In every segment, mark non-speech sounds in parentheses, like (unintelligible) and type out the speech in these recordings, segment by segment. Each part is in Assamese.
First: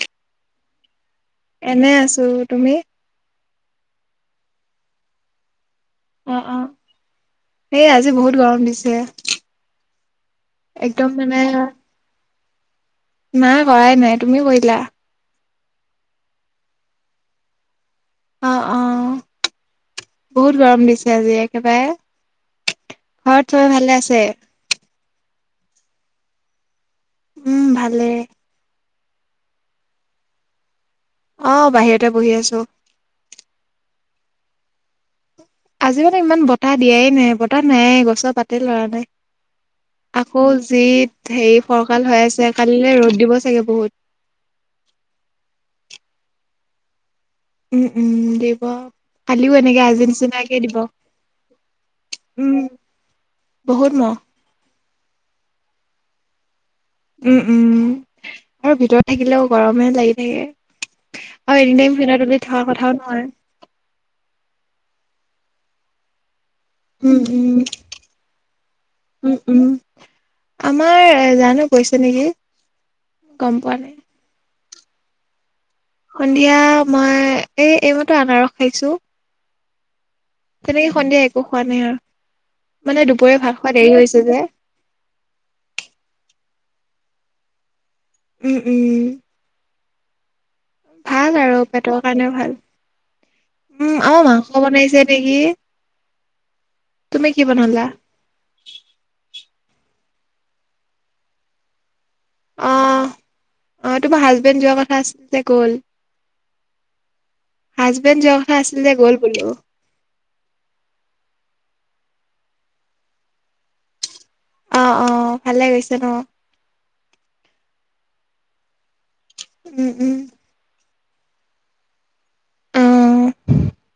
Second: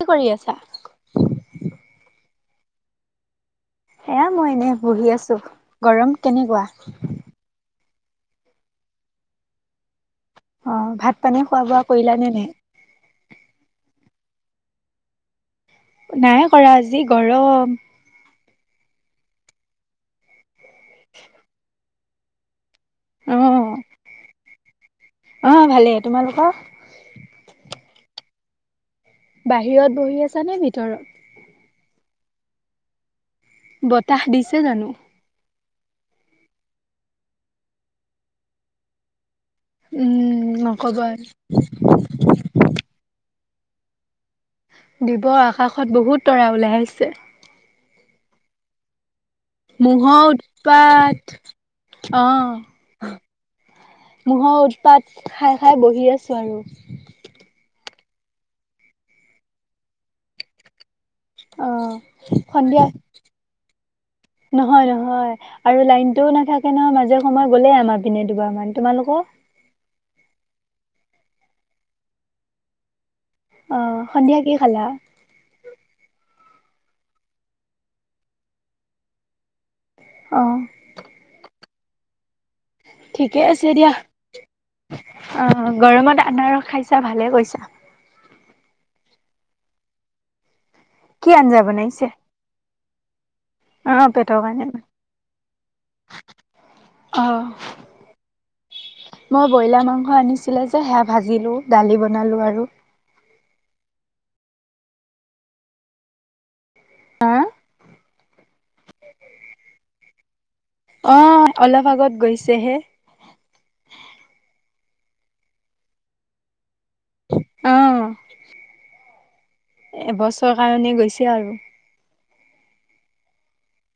কি কৰি আছা? এনে আছো তুমি? এয়া মই এনে বহি আছো। গৰম অ অ। কেনেকুৱা? এই আজি বহুত গৰম দিছে। অ একদম ভাত মানে পানী খোৱা-বোৱা কৰিলা নে নাই? নাই কৰাই নাই, তুমি কৰিলা? নাই কৰা আজি গৰম। অহ অহ। বহুত গৰম দিছে আজি একেবাৰে। অ ঘৰত চবে ভালে আছে? অ ভালে তোমালোকৰ? উম ভালে। বাহিৰত বহি আছা নে ভিতৰত? অ বাহিৰতে বহি আছো। বতাহ দিছে জানো? আজি মানে ইমান বতাহ দিয়াই নাই বতাহ নাই গছৰ পাতেই লৰা নাই। আকৌ উম যি নকবা হেৰি ফৰকাল হৈ আছে কালিলে ৰ'দ দিব দিব বহুত। দিব আকাশত বহুত তৰা ওলাই আহিছে। উম উম দিব। কালিও এনেকে আজি ম'হৰ নিচিনাকে দিব উৎপাত, উম। অহ। বহুত মহ মহৰ উৎপাত খাই -খাই বহি আছো আমি। উম উম। আৰু ভিতৰত থাকিলেও গৰমে লাগি থাকে। আৰু অ এনি টাইম ফেনৰ তলিত থকাৰ সন্ধিয়া, কথাও নহয়। নহয় নহয়। আৰু লাইনটো নাথাকে। তে নহয় উম, মাজে সময়ত উম, গলেই আমাৰ পিনে দুবাৰ মান, তোমালোকৰ? উম, উম, আমাৰ জানো গৈছে নেকি। গম পোৱা নাই। অহ। সন্ধিয়া কি খালা? সন্ধিয়া মই এই এইমাতো আনাৰস খাইছো। অ তেনেকে সন্ধিয়া একো খোৱা নাই আৰু মানে ঠিকে দুপৰীয়া ভাত আছে খোৱা দিয়া দেৰি হৈছে যে। অ গৰমত আনাৰস খাইছো ছা ভালে কৈছা। উম উম কি ভাল আৰু আঞ্জা পেটৰ বনাইছে কাৰণেও ভাল। অ উম আহ পেটৰ মাংস কাৰণে বনাইছে নেকি? অ তুমি কি বনালা? মই ব্ৰইলাৰ মাংস আনিছিলে যে সেয়া ভাজিলো, দালি বনালো আৰু অ', অ', তোমাৰ হাজবেণ্ড যোৱা কথা আছিল যে গ'ল। আহ! হাজবেণ্ড যোৱা কথা আছিল যে গ'ল বোলো। অহ অলপ আগত গৈছেহে। অ অ ভালে গৈছে ন। অ, উম, উম, এবছৰ কাৰনে গৈছে। চে আৰু। অ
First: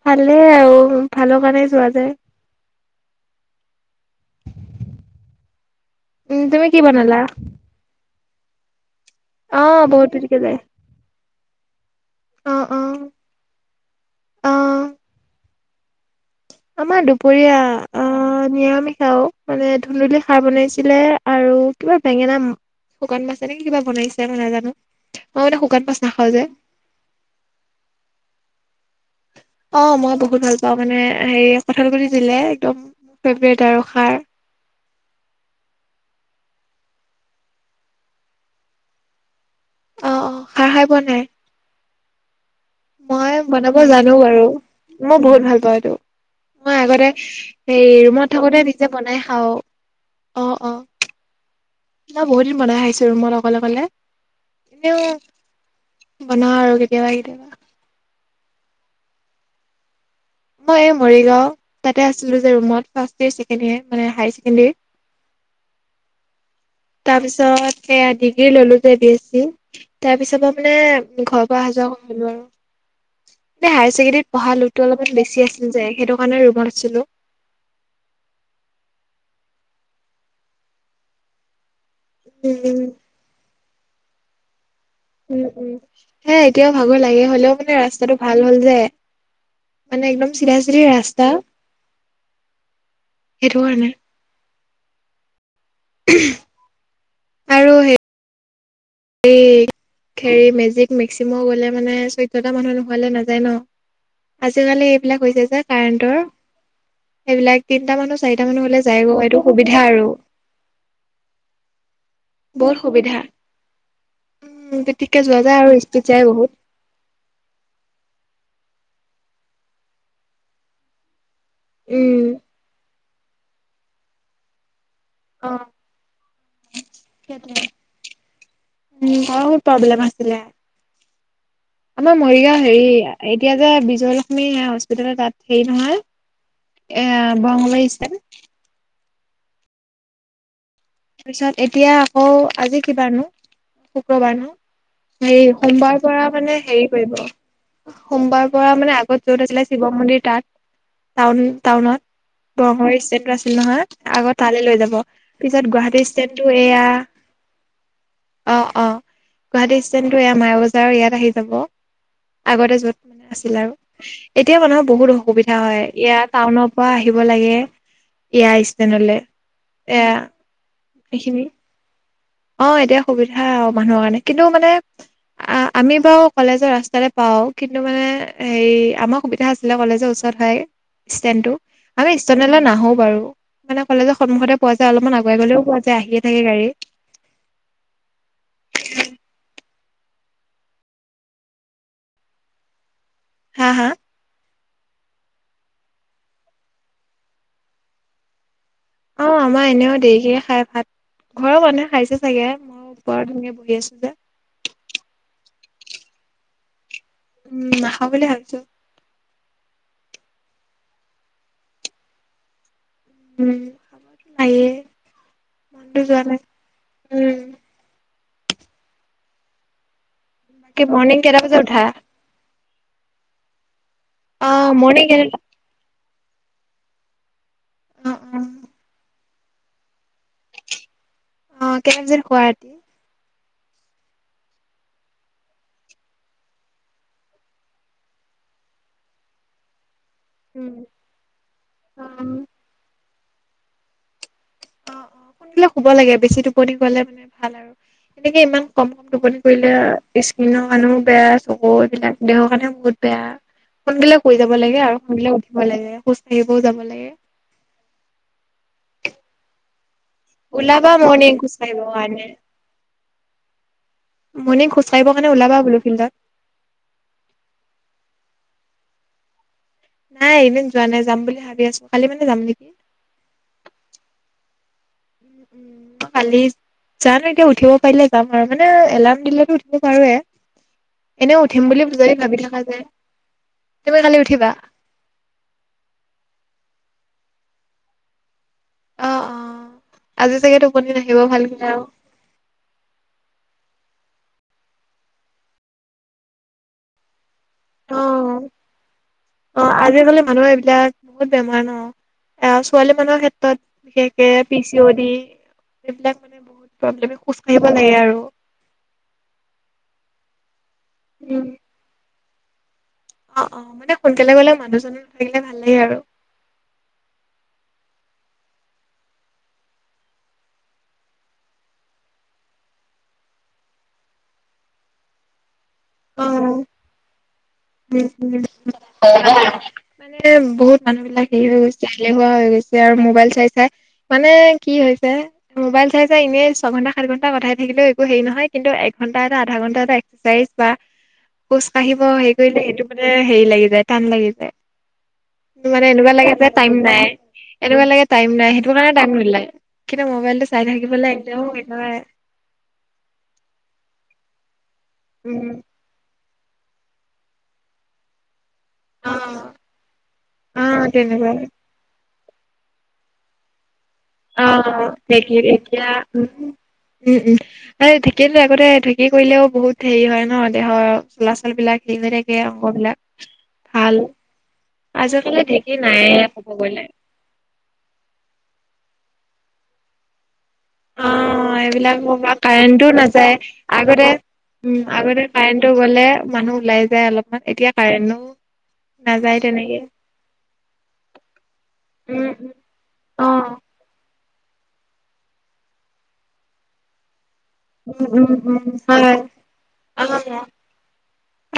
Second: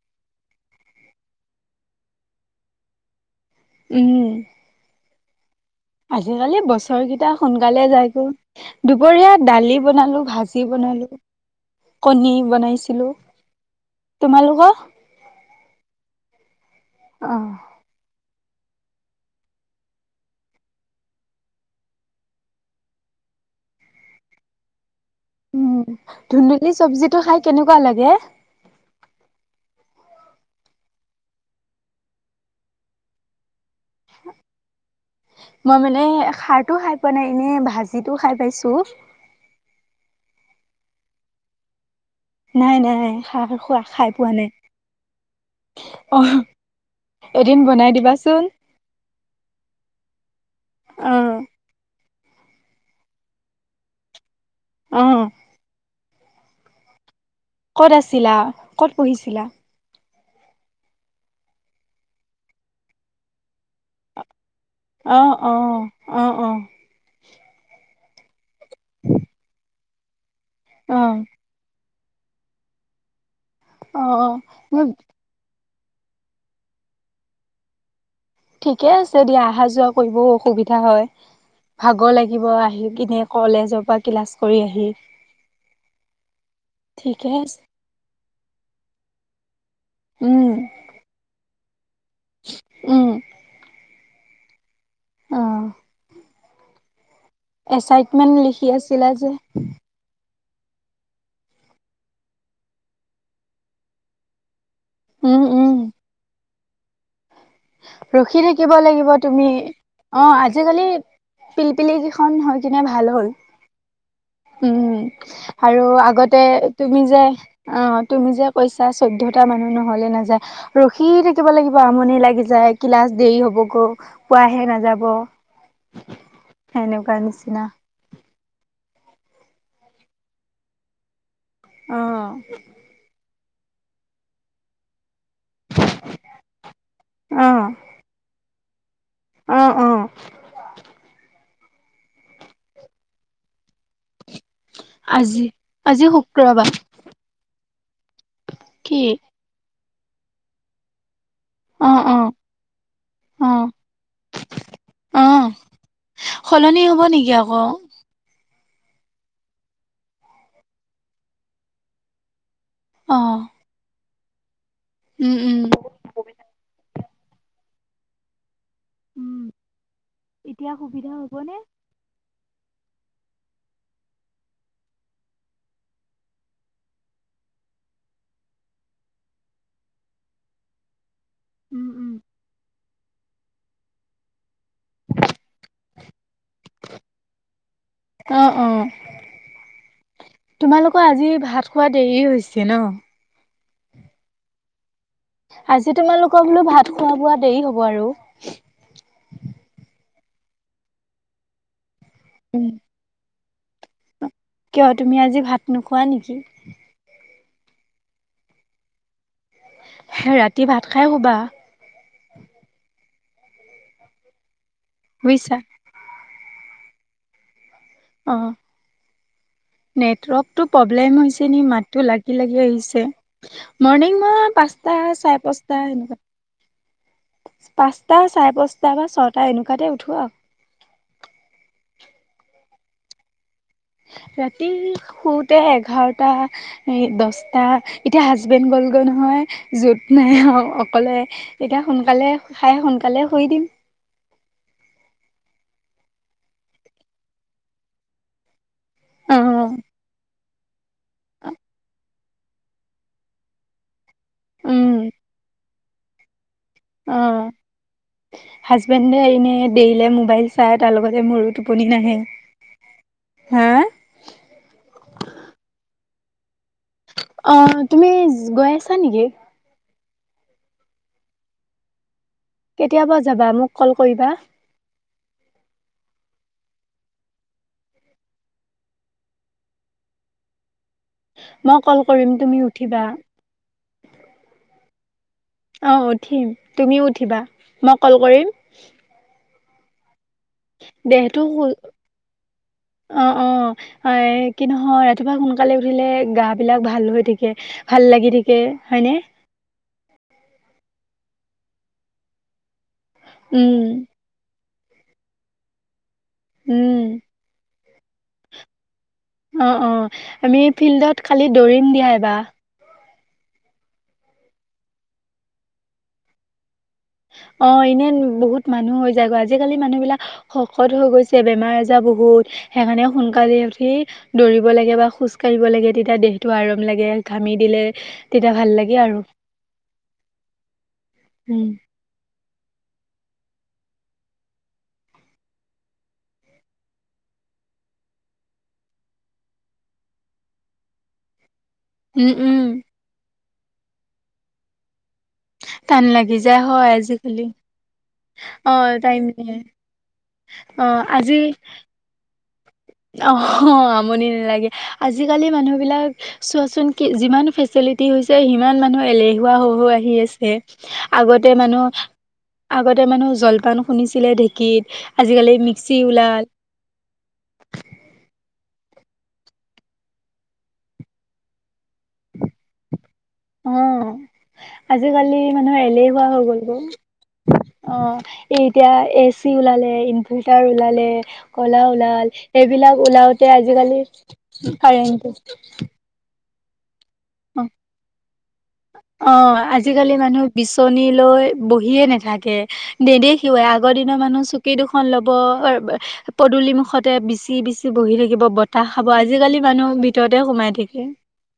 ভালেই আৰু ভালৰ কাৰণে যোৱা যে। উম, উম আজিকালি তুমি কি বছৰ বনালা কেইটা সোনকালে যায় গে। দুপৰীয়া অ দালি বহুত বনালোঁ, দেৰিকে যায় ভাজি বনালোঁ। কণী অ অ বনাইছিলো, অ তোমালোকৰ? আমাৰ অ দুপৰীয়া অ নিৰামিষাও মানে ধুন্দুলি খাৰ বনাইছিলে আৰু কিবা বেঙেনা শুকান মাছে এ নেক কি কিবা বনাইছে মই নাজানো। মই মানে উ শুকান মাছ নাখাও যে ধুন্দুলী চব্জিটো খাই কেনেকুৱা লাগে। অ মই বহুত ভাল পাওঁ মানে হেৰি কঁঠাল, গুটি দিলে একদম ফেভৰেট আৰু- খাৰ উ মই মানে খাৰটো খাই পোৱা নাই এনে ভাজিটো খাই পাইছো। অ অ খাৰ খাই পোৱা নাই নাই নাই মই খাৰ বনাব খোৱা খাই জানো পোৱা বাৰু- নাই। মই বহুত ভাল পাওঁ এইটো, অ মই আগতে হ এদিন বনাই ৰুমত দিবাচোন। থাকোতে নিজে বনাই- অ অঁ অঁ অ। নাই বহুত দিন বনাই খাইছো ৰুমত অকলে অকলে এনেও অ মন আৰু কেতিয়াবা কেতিয়াবা ক'ত আছিলা ক'ত পঢ়িছিলা? মই মৰিগাঁও তাতে আছিলো যে ৰুমত ফাৰ্ষ্ট ইয়াৰ ছেকেড ইয়েৰ, মানে হাই ছেকেণ্ডাৰীত আহ অ আহ অ তাৰ পিছত সেয়া ডিগ্ৰী ললো যে বি এছি তাৰপিছত- মানে অ ঘৰৰ পৰা অহা যোৱা কৰি হলো আৰু- এ হায়াৰ অ অ ছেকেণ্ডাৰীত পঢ়া লোতটো মোৰ অলপমান বেছি আছে। য সেইটো কাৰণে ৰুমত আাছিলো। ঠিকে আছে দিয়া অহা যোৱা কৰিবও অসুবিধা হয়। ভাগৰ লাগিব উম আহি কিনে কলেজৰ পৰা ক্লাছ কৰি আহি। উম উম হে এতিয়াও ভাগৰ লাগে ঠিকে হলেও আছে মানে ৰাস্তাটো ভাল হ'ল যে- মানে একদম চিধা চিধী ৰাস্তা চিক সেইটো কাৰনে উ এচাইনমেণ্ট লিখি আছিলা যে। হেৰি মেজিক মেক্সিম গ'লে মানে চৈধ্যটা মানুহ নোহোৱালৈ নাযায় ন। আজিকালি এইবিলাক উম হৈছে যে উম কাৰেণ্টৰ এইবিলাক তিনটা মানুহ ৰখি চাৰিটা মানুহ থাকিব হলে লাগিব যায়গৈ এইটো তুমি সুবিধা আৰু আহ আজিকালি পিলপিলি কেইখন হৈ বহুত কিনে ভাল সুবিধা হ'ল উম পিটিককে যোৱা যায় আৰু স্পীড যায় আগতে বহুত তুমি যে অ তুমি যে কৈছ। চৈধ্য়টা মানুহ নহলে নাযায় ৰখি থাকিব লাগিব আমনি উম লাগি যায়। ক্লাছ দেৰি হ'ব গ পোৱাহে নাযাব। অ এনেকুৱাৰ নিচিনা উ বত প্ৰব্লেম আছিলে, অ আমাৰ মৰিগাঁও হেৰি, এতিয়া যে বিজয় লক্ষ্মী হস্পিতাল তাত সেই নহয় এ অ বং (unintelligible) অ অ তাৰপিছত এতিয়া আকৌ আজি বাৰ নো? শুক্ৰবাৰ না আজি হেই সোমবাৰ আজি পৰা মানে শুক্ৰবাৰ হেৰি কৰিব সোমবাৰৰ পৰা মানে কি আগত যত আছিলে শিৱ মন্দিৰ তাত টাউন অ টাউনত অ (unintelligible) অ আছিল নহয় আগত তালৈ লৈ যাব অ পিছত গুৱাহাটী। ষ্টেটটো এয়া সলনি হ'ব নেকি আকৌ অ অ গুৱাহাটী ষ্টেণ্টো এ মায়া' বজাৰৰ ইয়াত আহি যাব আগতে যত অ মানে আছিল আৰু এতিয়া মানুহৰ বহুত উম অসুবিধা উম হয় ইয়া টাউনৰ পৰা আহি (unintelligible) থাকিব লাগে এয়াৰ ষ্টেনলে উম এয়া এতিয়া সুবিধা হ'ব সেইখিনি নে অ এতিয়া সুবিধা আৰু মানুহৰ কাৰণে কিন্তু মানে আ আমি বাৰু কলেজৰ ৰাস্তাতে পাও কিন্তু মানে হেৰি আমাৰ সুবিধা আছিলে কলেজৰ ওচৰত হই ষ্টেণ্ডটো উম আমি উম ষ্টেণ্ডলৈ নাহো বাৰু মানে কলেজৰ সন্মখতে পোৱা যায় অলপমান আগুৱাই গ'লেও। পোৱা আহিয়ে থাকে গাড়ী। অ অ তোমালোকৰ আজি ভাত খোৱা দেৰি হৈছে ন। হা হা। আজি তোমালোকৰ বোলো ভাত খোৱা বোৱা দেৰি হ'ব আৰু অ আমাৰ এনেও দেৰিক খাই ভাত ঘৰৰ মানুহে খাইছে চাগে উম। মোৰ ওপৰত ধুন। (unintelligible) কিয় তুমি আজি ভাত নোখোৱা নেকি? উম নাখাওঁ বুলি ভাবিছো। ৰাতি ভাত খাই শোবা উম আএ বুজিছা। মানুটো যোৱা নাই উম। অ নেটৱৰ্কতটো বাকী প্ৰব্লেম মৰ্ণিং কেইটা হৈছে নি বজাত উঠা মাততো লাগি লাগি আহিছে। মৰ্ণিং অ মই পাঁচটা মৰ্ণিং কেই চাৰে পাঁচটা সনেকুৱা। অ পাঁচটা অ চাৰে পাঁচটা বা ছয়টা এনেকুৱাতে উঠো। অ কেটা বজাত শুৱা ৰাতি (unintelligible) ৰাতি শুওঁতে এঘাৰটা দছটা এতিয়া হাজবেণ্ড গ'লগৈ নহয়। য'ত নাই উম অকলে তেতিয়া অ সোনকালে অ খাই সোনকালে শুই দিম। অ অ সোনকালে শুব লাগে বেছি টোপনি গলে মানে ভাল আৰু এনেকে ইমান। কম কম টোপনি অ', কৰিলে স্কিনৰ মানুহো বেয়া চক এইবিলাক। দেহৰ কাৰণে বহুত বেয়া সোনকালে শুই যাব লাগে উম আৰু সোনকালে উঠিব লাগে খোজ কাঢ়িব। অ হাজবেণ্ডে এনেই দেৰি মোবাইল চাই ওলাবা তাৰ লগতে মোৰো টোপনি নাহে। হা মইনে খোজ কাঢ়িবৰ কাৰণে ওলাবা বোলো ফিল্ডত অ তুমি গৈ আছা নেকি? নাই এদিন যোৱা নাই যাম বুলি ভাবি আছো খালি মানে। যাম নেকি কেতিয়াবা যাবা মোক কল কৰিবা। (unintelligible) খালিছ। জানো এতিয়া উঠিব পাৰিলে যাম আৰু মানে এলাৰ্ম দিলেতো উঠিব পাৰুৱে। এনেও উঠিম মই বুলি কল যদি কৰিম ভাবি তুমি থকা যে উঠিবা তুমি কালি উঠিবা। অ উঠিম তুমিও উঠিবা মই কল কৰিম। অ অ আজি চাগে টোপনি নাহিব দেহটো ভালকে আৰু এ কি নহয় ৰাতিপুৱা সোনকালে উঠিলে গা বিলাক ভাল হৈ থিক। অ ভাল লাগি থাকে হয়নে। অ আজিকালি মানুহৰ এইবিলাক বহুত বেমাৰ ন এ ছোৱালী মানুহৰ ক্ষেত্ৰত উম বিশেষকে পি চি অ দি এইবিলাক মানে বহুত উম প্ৰব্লেমে খোজ কঢ়িব লাগে আৰু অ অ আমি ফিল্ডত উম খালি দৌৰিম দিয়া এইবাৰ। অ অ মানে সোনকালে গলে মানুহজননৰ নথাকিলে ভাল লাগে আৰু উ অ এনে বহুত মানুহ হৈ যায়গৈ আজিকালি মানুহ বিলাক শকত হৈ গৈছে বেমাৰ আজাৰ বহুত। সেইকাৰণে সোনকালে উঠি দৌৰিব লাগে বা খোজ কঢ়িব লাগে তেতিয়া অ দেহতটো উম, আৰাম লাগে। ঘামি দিলে উম তেতিয়া ভাল লাগে আৰু হম মানে বহুত মানুহ বিলাক হেৰি হৈ উম গৈছে এহুৱা হৈ গৈছে আৰু মোবাইল চাই চাই মানে কি হৈছে মোবাইল চাই চাই এনেই ছঘন্টা। সাত ঘণ্টা পঠাই থাকিলেও একো হেৰি নহয় কিন্তু এঘণ্টা এটা আধা ঘণ্টা এটা এক্সাৰচাইজ বা। (inaudible) পোচ উম আহিবই। উম মান হেৰি লাগি যায় টান লাগি যায়। মানে টান এনেকুৱা লাগে লাগি যে যায় টাইম হয় নাই আজিকালি এনেকুৱা লাগে টাইম নাই সেইটো অ কাৰণে টাইম নোলাই নিদিয়ে কিন্তু মোবাইলটো চাই অ থাকিবলৈ আজি একদম এক নাই অ হ আমনি নালাগে আজিকালি উম, মানুহ বিলাক চোৱাচোন কি যিমান ফেচিলিটী এই ইমান মানুহ অ', এলেহুৱা হৈ হৈ আহি আছে অ', তেনেকুৱাই। আগতে মানুহ আগতে মানুহ জলপান খুন্দিছিলে ঢেঁকীত অ', ঢেঁকীত আজিকালি এতিয়া মিক্সি ওলাল এই ঢেঁকী আগতে ঢেঁকী কৰিলেও বহুত হেৰি হয় ন দেহৰ চলাচল বিলাক হেৰি হৈ থাকে অংগ বিলাক অ আজিকালি ঢেঁকী মানুহৰ এলেহুৱা নাইয়ে ক'ব হৈ গ'ল গ'লে। ক অ এই এতিয়া এ চি ওলালে ভূটাৰ ওলালে অ', ক'লা এইবিলাক ওলাল কাৰেণ্টটো সেইবিলাক নাযায় ওলাওতে আজিকালি আগতে উম, আগতে কাৰেণ্ট কাৰেণ্টটো গ'লে মানুহ ওলাই যায় অলপমান অ এতিয়া কাৰেনো অ আজিকালি মানুহ বিচনী লৈ বহিয়ে উম, উম, নাথাকে অ', নেদেখোৱে আগত দিনৰ মানুহ চুকেই দুখন ল'ব পদূলি মুখতে বিছ বিচি বিচি উম, বহি উম, থাকিব উম, বতাহ খাব হয়। আজিকালি মানুহ ভিতৰতে সোমাই থাকে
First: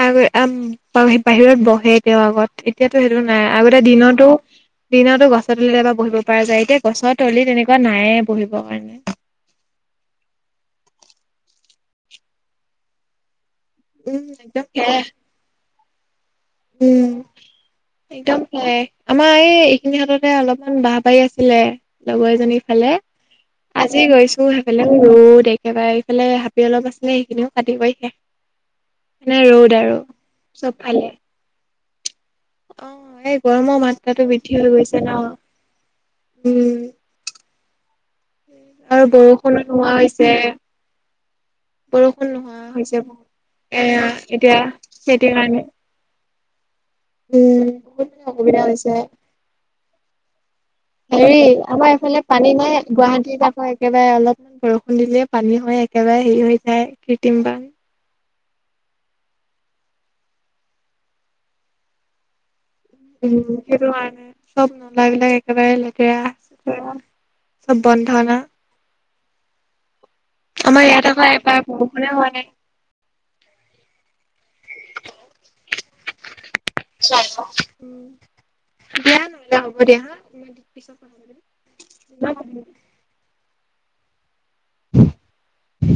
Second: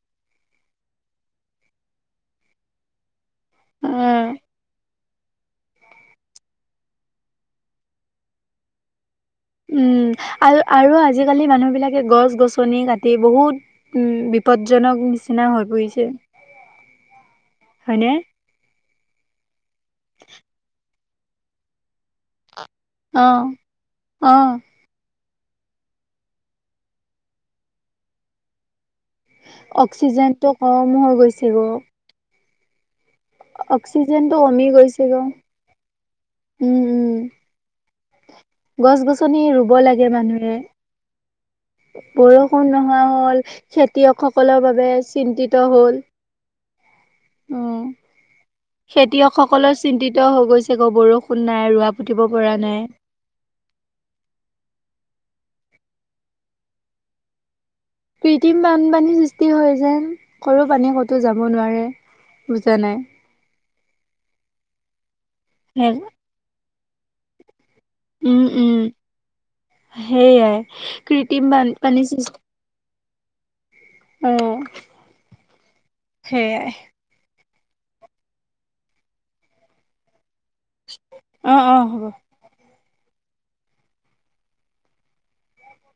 আমে আম বাহিৰত বহ সেইটোৰ আগত এতিয়াতো সেইটো নাই আগতে অ'। দিনতো দিনতো গছ তলিত এবাৰ বহিব পৰা যায় এতিয়া গছ তলি তেনেকুৱা নাইয়ে বহিবৰ কাৰণে উম আৰু আৰু আজিকালি মানুহ বিলাকে গছ গছনি কাটি বহুত উম একদম সেয়াই বিপদজনক নিচিনা হৈ পৰিছে উম হয়নে একদম এই আমাৰ এই এইখিনি হাততে অলপমান বা পাই আছিলে লগৰ এজনী সিফালে অ আজি অ গৈছোঁ সেইফালে ৰ'দ একেবাৰে এইফালে হাবি অলপ আছিলে সেইখিনিও কাটিবলৈ আহে এনে ৰ'দ আৰু চবফালে চেৰ অ এই গৰমৰ মাত্ৰাটো বৃদ্ধি কমি হৈ গৈছে গ ন উম গছ আৰু গছনি বৰষুণো ৰুব নোহোৱা লাগে হৈছে মানুহে বৰষুণ নোহোৱা হ'ল এ এতিয়া খেতিয়কসকলৰ বাবে সেইটো কাৰণে চিন্তিত হ'ল উম বহুত মানে অসুবিধা হৈছে খেতিয়ক সকলৰ চিন্তিত হৈ গৈছে গ হেৰি বৰষুণ নাই আমাৰ ৰোৱা পুতিব এইফালে পানী পৰা নাই গুৱাহাটীৰ আকৌ একেবাৰে অলপমান বৰষুণ দিলে পানী হয়ে একেবাৰে হেৰি হৈ যায় কৃত্ৰিম বান কৃত্ৰিম বানপানীৰ সৃষ্টি হয় যায় কৰো পানী ক'তো যাব নোৱাৰে বুজা নাই উম সেইটো কাৰণে চব নল বিলাক একেবাৰে হে লেতেৰা চেতেৰা চব বন্ধ ন উম উম সেইয়াই আমাৰ ইয়াত আক কৃত্ৰিম এবাৰ বানপানী বৰষুণে হোৱা নাই উম সেইয়াই উম দিয়া নহলে হ'ব দিয়া হা উম পিছত কথা অ অ হ'ব পাতিম (unintelligible)